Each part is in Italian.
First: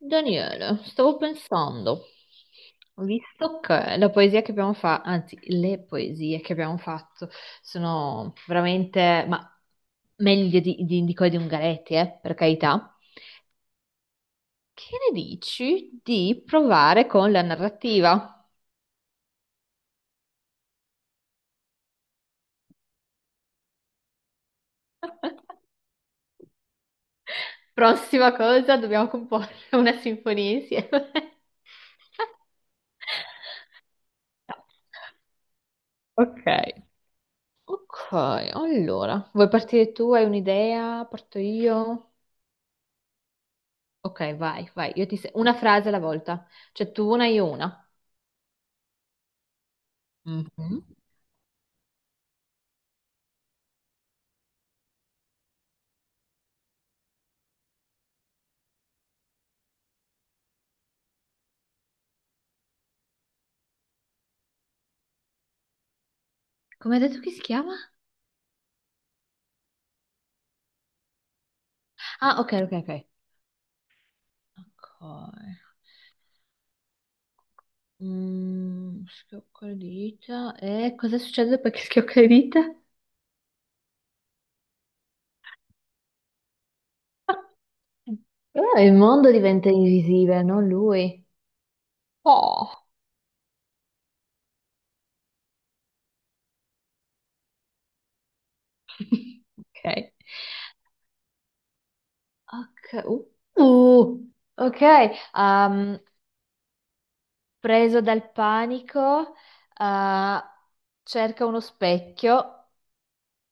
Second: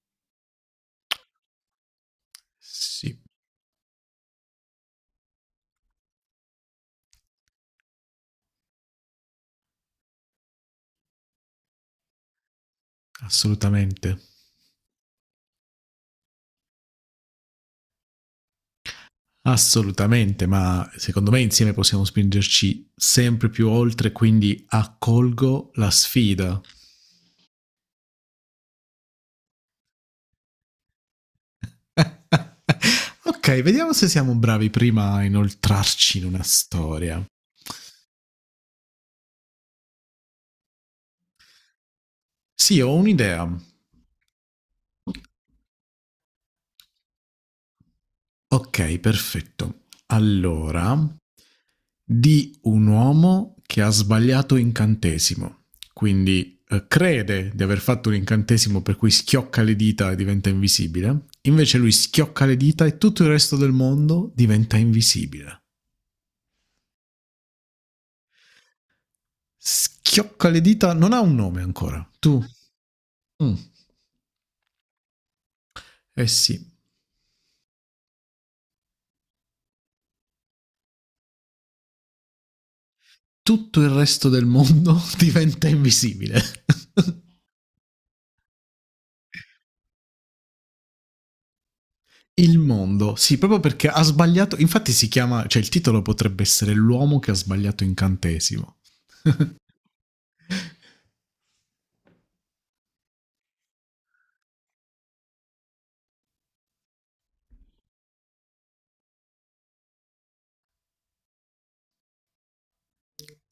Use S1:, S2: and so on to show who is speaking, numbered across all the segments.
S1: Daniele, stavo pensando,
S2: Sì,
S1: visto che la poesia che abbiamo fatto, anzi, le poesie che abbiamo fatto sono veramente, ma meglio di quelle di Ungaretti, per carità,
S2: assolutamente.
S1: che ne dici di provare con la narrativa?
S2: Assolutamente, ma secondo me insieme possiamo spingerci sempre più oltre, quindi accolgo la sfida.
S1: Prossima cosa, dobbiamo comporre una sinfonia insieme.
S2: Ok, vediamo se siamo bravi prima a inoltrarci in una
S1: Ok.
S2: storia.
S1: Ok, allora, vuoi partire tu? Hai un'idea? Parto io?
S2: Sì, ho un'idea.
S1: Ok, vai, vai. Io ti se- Una frase alla volta. Cioè tu una, io una.
S2: Ok, perfetto.
S1: Mhm.
S2: Allora, di un uomo che ha sbagliato incantesimo, quindi crede di aver fatto un incantesimo per cui schiocca le dita e diventa invisibile, invece lui schiocca le dita e tutto il resto del mondo diventa invisibile.
S1: Come hai detto che si chiama?
S2: Schiocca le dita non ha un nome ancora.
S1: Ah,
S2: Tu?
S1: ok, ok, ok.
S2: Mm.
S1: Ok.
S2: Eh sì,
S1: Schiocco le dita. E cosa succede perché schiocca le dita?
S2: tutto il resto del mondo diventa invisibile.
S1: Allora il mondo diventa invisibile, non lui.
S2: Il
S1: Oh.
S2: mondo, sì, proprio perché ha sbagliato, infatti si chiama, cioè il titolo potrebbe essere L'uomo che ha sbagliato incantesimo.
S1: Ok. Ok. Uh, ok, um, preso dal panico, uh, cerca uno specchio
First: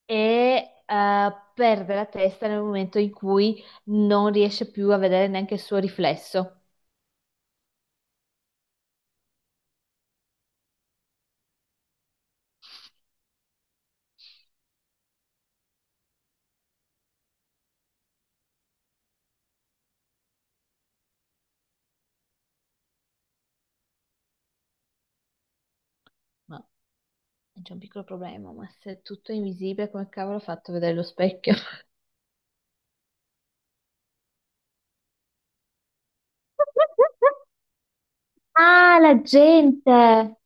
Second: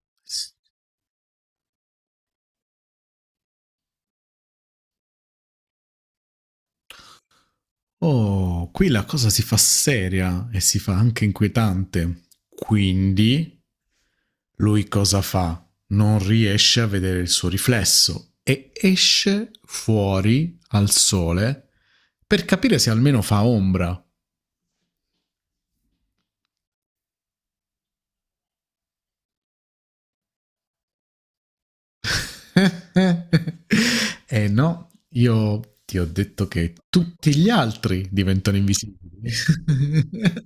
S1: e perde la testa nel momento in cui non riesce più a vedere neanche il suo riflesso.
S2: Oh, qui la cosa si fa seria e si fa anche inquietante. Quindi lui cosa fa? Non riesce a vedere il suo riflesso e esce fuori al sole per capire se almeno fa ombra.
S1: Ma c'è un piccolo problema, ma se tutto è invisibile, come cavolo ho fatto a vedere lo specchio?
S2: Eh no, io ti ho detto che tutti gli altri diventano
S1: Ah,
S2: invisibili.
S1: la gente!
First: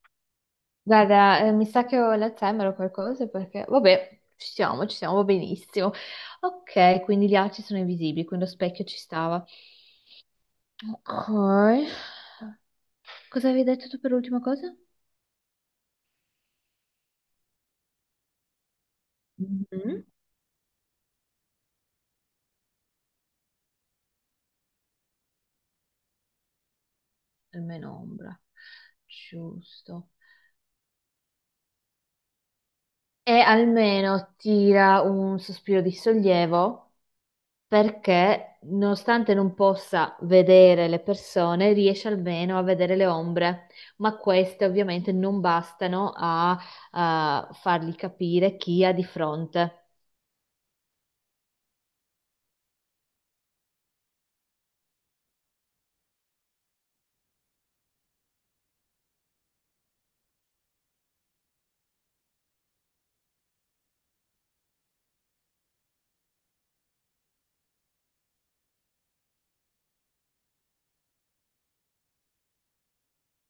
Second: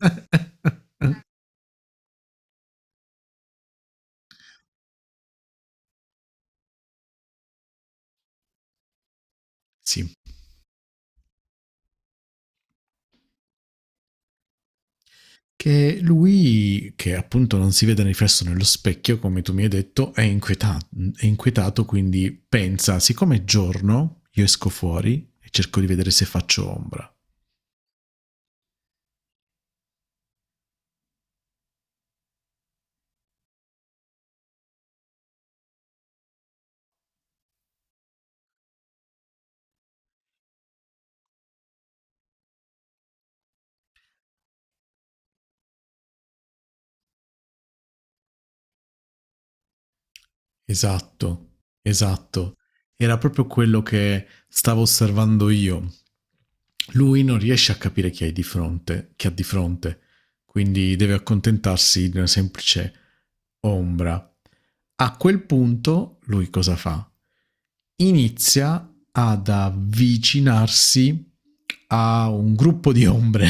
S1: Guarda, mi sa che ho l'Alzheimer o qualcosa perché, vabbè, ci siamo, va benissimo. Ok, quindi gli altri sono invisibili, quindi lo specchio ci stava.
S2: Sì,
S1: Ok. Cosa avevi detto tu per l'ultima cosa?
S2: che lui, che appunto non si vede riflesso nello specchio, come tu mi hai
S1: Mhm.
S2: detto, è inquietato quindi pensa, siccome è giorno, io esco fuori e cerco di vedere se faccio ombra.
S1: E meno ombra. Giusto. E almeno tira un sospiro di sollievo perché, nonostante non possa vedere le persone, riesce almeno a vedere le ombre, ma queste ovviamente non bastano a fargli capire chi ha di fronte.
S2: Esatto, esatto. Era proprio quello che stavo osservando io. Lui non riesce a capire chi hai di fronte, che ha di fronte quindi deve accontentarsi di una semplice ombra. A quel punto lui cosa fa? Inizia ad avvicinarsi a un gruppo di ombre,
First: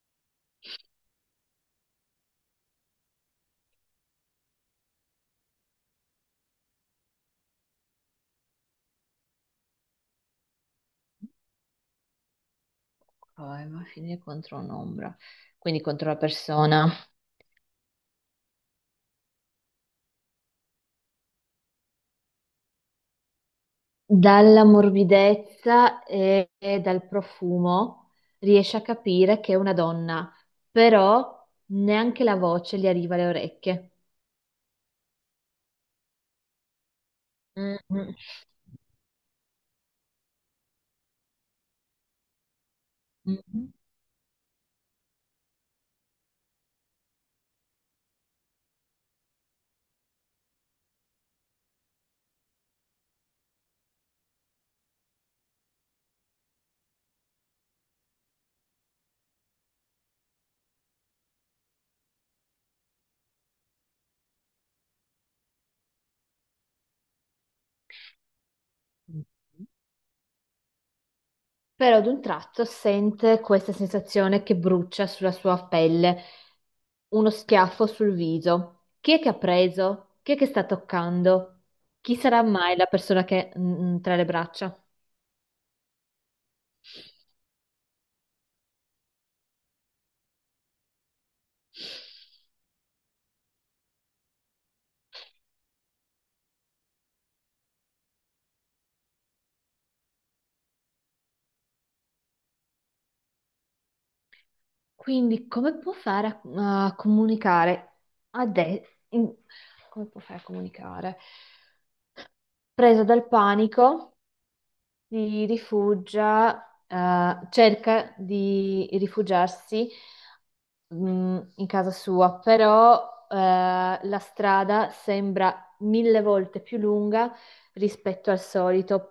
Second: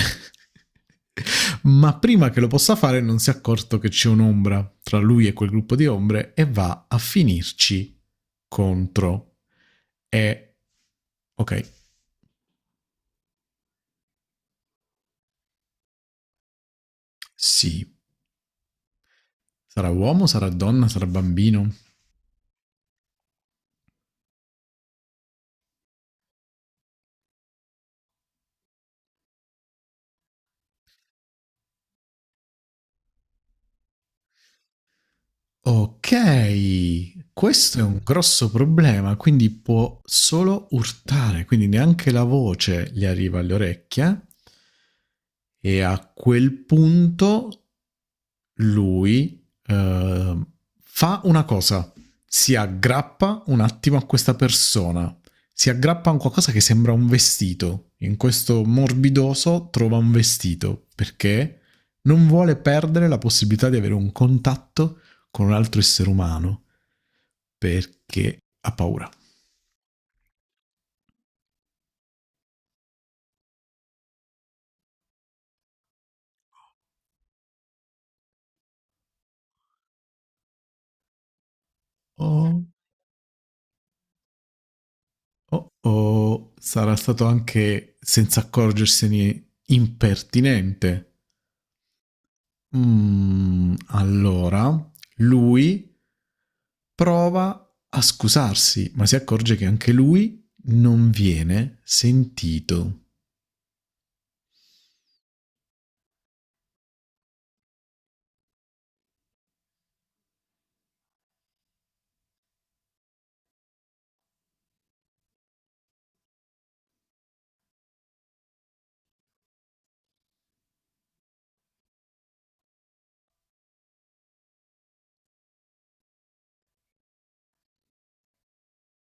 S2: ma prima che lo possa fare non si è accorto che c'è un'ombra tra lui e quel gruppo di ombre e va a finirci contro. E ok,
S1: Poi, ma finire contro un'ombra, quindi contro la persona.
S2: sì, sarà uomo, sarà donna, sarà bambino.
S1: Dalla morbidezza e dal profumo riesce a capire che è una donna, però neanche la voce gli arriva alle orecchie.
S2: Ok,
S1: Mm,
S2: questo è un
S1: mm.
S2: grosso problema, quindi può solo urtare, quindi neanche la voce gli arriva alle
S1: Mhm.
S2: orecchie e a quel punto lui eh, fa una cosa, si aggrappa un attimo a questa persona, si aggrappa a un qualcosa che sembra un vestito, in questo morbidoso trova un vestito perché non vuole perdere la possibilità di avere un contatto con un altro essere umano perché ha paura.
S1: Però ad un tratto sente questa sensazione che brucia sulla sua pelle, uno schiaffo sul viso. Chi è che ha preso? Chi è che sta toccando? Chi
S2: O,
S1: sarà mai la persona che tra le braccia?
S2: o sarà stato anche senza accorgersene impertinente. Mm, allora, lui prova a scusarsi, ma si accorge che anche lui non viene sentito.
S1: Quindi come può fare a comunicare a de- in- come può fare a comunicare? Presa dal panico, si rifugia, cerca di rifugiarsi, in casa sua, però, la strada sembra mille volte più lunga rispetto al solito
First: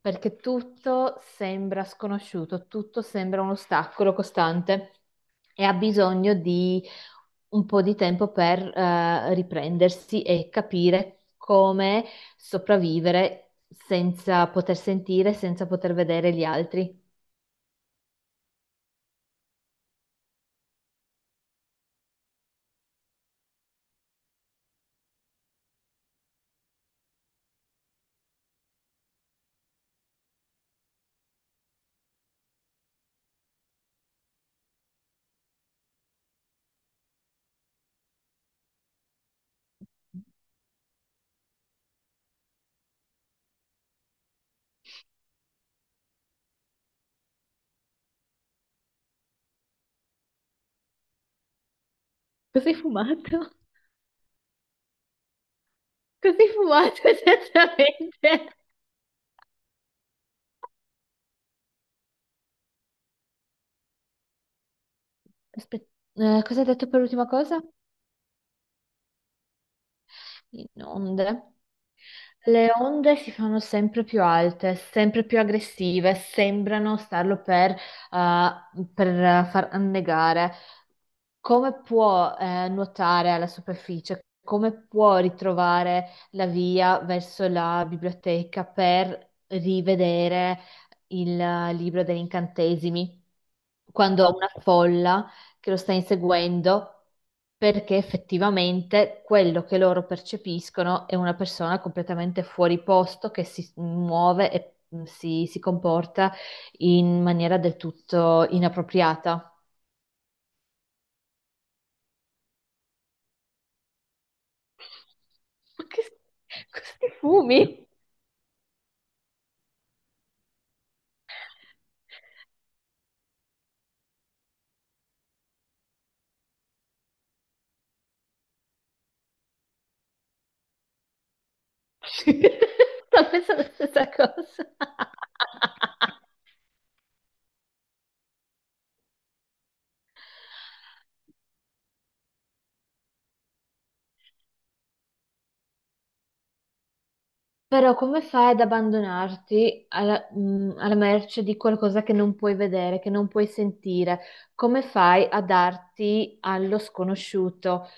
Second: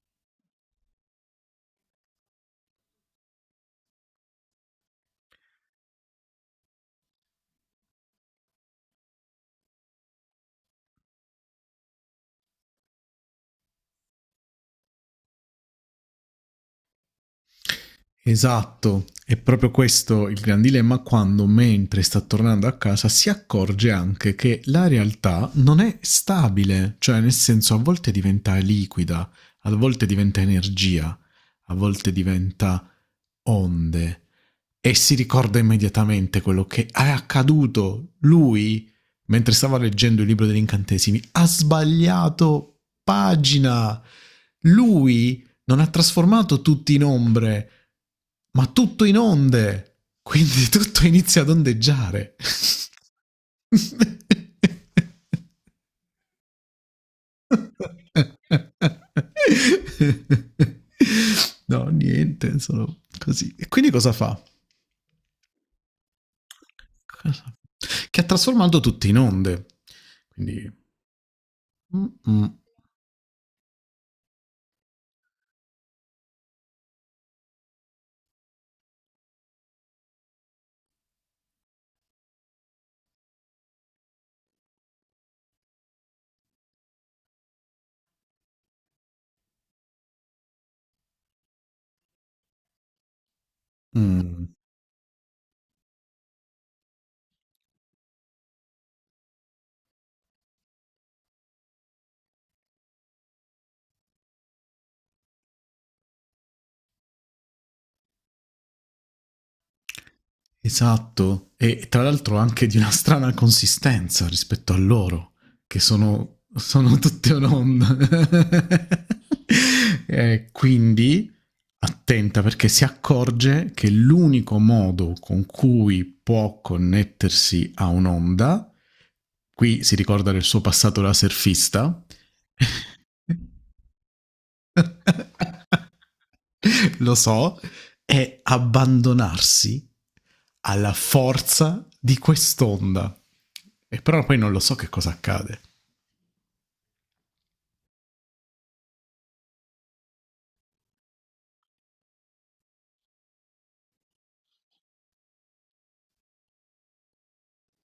S1: perché tutto sembra sconosciuto, tutto sembra un ostacolo costante e ha bisogno di un po' di tempo per riprendersi e capire come sopravvivere senza poter sentire, senza poter vedere gli altri.
S2: Esatto, è proprio questo il gran dilemma quando, mentre sta tornando a casa, si accorge anche che la realtà non è stabile, cioè nel senso a volte diventa liquida, a volte diventa energia, a volte diventa onde e si ricorda immediatamente quello che è accaduto. Lui, mentre stava leggendo il libro degli incantesimi, ha sbagliato pagina. Lui non ha trasformato tutti in ombre, ma tutto in onde. Quindi tutto inizia ad ondeggiare.
S1: Cos'hai fumato? Cos'hai fumato esattamente?
S2: No, niente, sono così. E quindi cosa fa?
S1: Aspetta, cosa hai detto per l'ultima
S2: Cosa-
S1: cosa?
S2: Che ha trasformato tutti in onde. Quindi...
S1: Inonde.
S2: mm, mm,
S1: Le onde si fanno sempre più alte, sempre più aggressive, sembrano starlo per far annegare come può nuotare alla superficie, come può ritrovare la via verso la biblioteca per rivedere il libro degli incantesimi quando ha una
S2: mm.
S1: folla che lo sta inseguendo. Perché effettivamente quello che loro percepiscono è una persona completamente fuori posto che si muove e si comporta in maniera del tutto inappropriata.
S2: Esatto, e tra l'altro anche di una strana consistenza rispetto a loro, che
S1: Ma che,
S2: sono
S1: questi
S2: tutte
S1: fumi?
S2: un'onda. Quindi attenta perché si accorge che l'unico modo con cui può connettersi a un'onda, qui si ricorda del suo passato da surfista,
S1: Sto pensando la stessa cosa.
S2: lo so, è abbandonarsi alla forza di quest'onda. E però poi non lo so che cosa accade.
S1: Però come fai ad abbandonarti alla merce di qualcosa che non puoi vedere, che non puoi sentire? Come fai a darti allo sconosciuto?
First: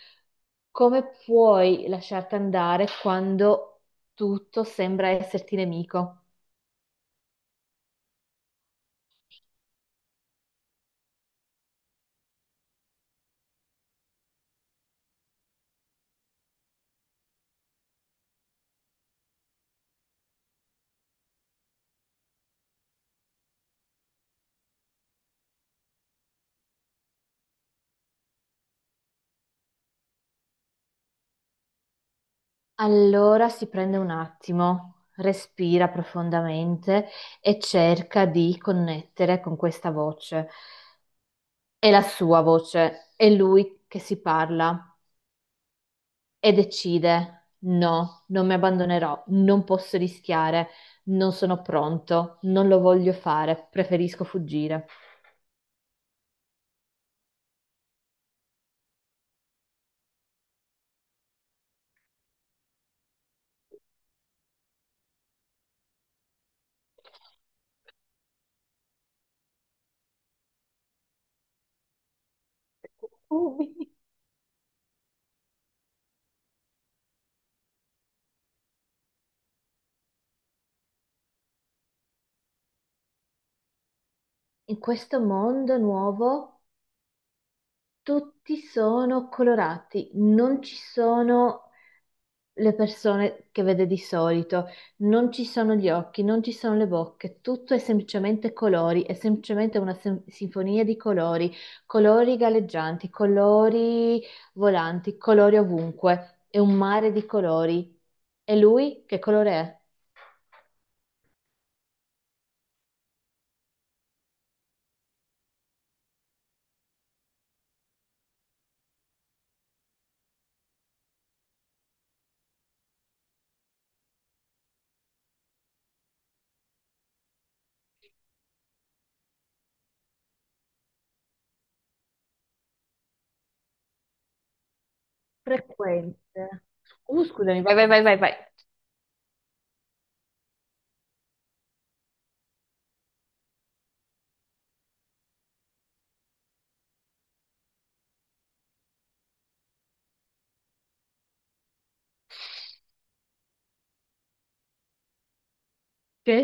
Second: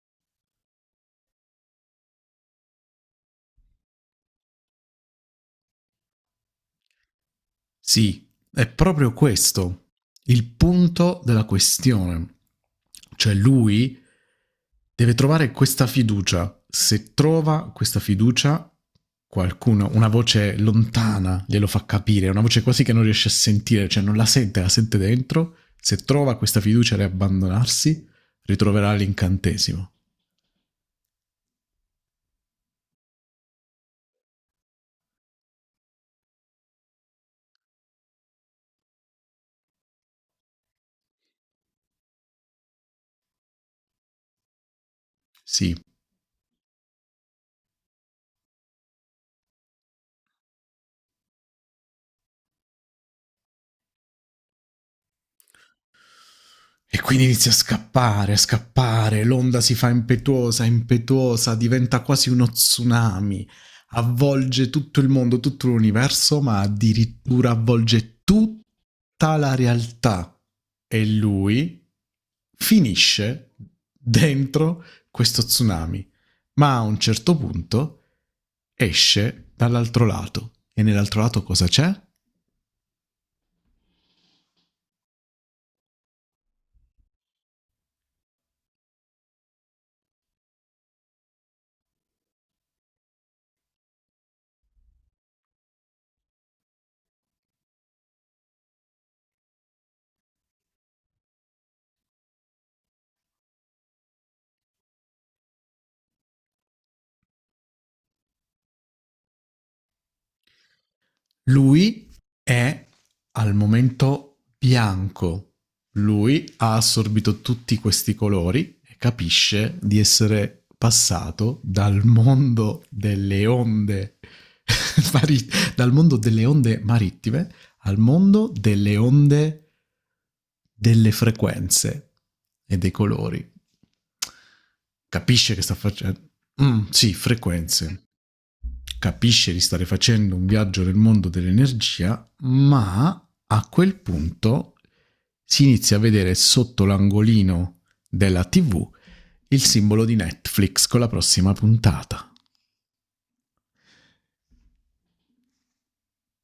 S1: Come puoi lasciarti andare quando tutto sembra esserti nemico?
S2: Sì, è proprio questo il punto della questione. Cioè lui deve trovare questa fiducia. Se trova questa fiducia, qualcuno, una voce lontana glielo fa capire, una voce quasi che non riesce a sentire, cioè non la sente, la sente dentro. Se trova questa fiducia e abbandonarsi, ritroverà l'incantesimo.
S1: Allora si prende un attimo, respira profondamente e cerca di connettere con questa voce. È la sua voce, è lui che si parla
S2: Sì,
S1: e decide: no, non mi abbandonerò, non posso rischiare, non sono pronto, non lo voglio fare, preferisco fuggire.
S2: e quindi inizia a scappare, l'onda si fa impetuosa, impetuosa, diventa quasi uno tsunami, avvolge tutto il mondo, tutto l'universo, ma addirittura avvolge tutta la realtà. E lui finisce
S1: Ui.
S2: dentro questo tsunami, ma a un certo punto esce dall'altro lato. E nell'altro lato cosa c'è?
S1: In questo mondo nuovo tutti sono colorati, non ci sono le persone che vede di solito, non ci sono gli occhi, non ci sono le bocche, tutto è semplicemente colori, è semplicemente una sinfonia di colori, colori galleggianti, colori volanti, colori ovunque, è un mare di colori. E lui che colore è?
S2: Lui è al momento bianco, lui ha assorbito tutti questi colori e capisce di essere passato dal mondo delle onde mari- dal mondo delle onde marittime al mondo delle onde delle frequenze e dei colori. Capisce che sta
S1: Frequente.
S2: facendo. Mm, sì,
S1: Scusami, vai, vai, vai,
S2: frequenze.
S1: vai, vai.
S2: Capisce di stare facendo un viaggio nel mondo dell'energia, ma a quel punto si inizia a vedere sotto l'angolino della TV il simbolo di Netflix con la prossima puntata.
S1: Che?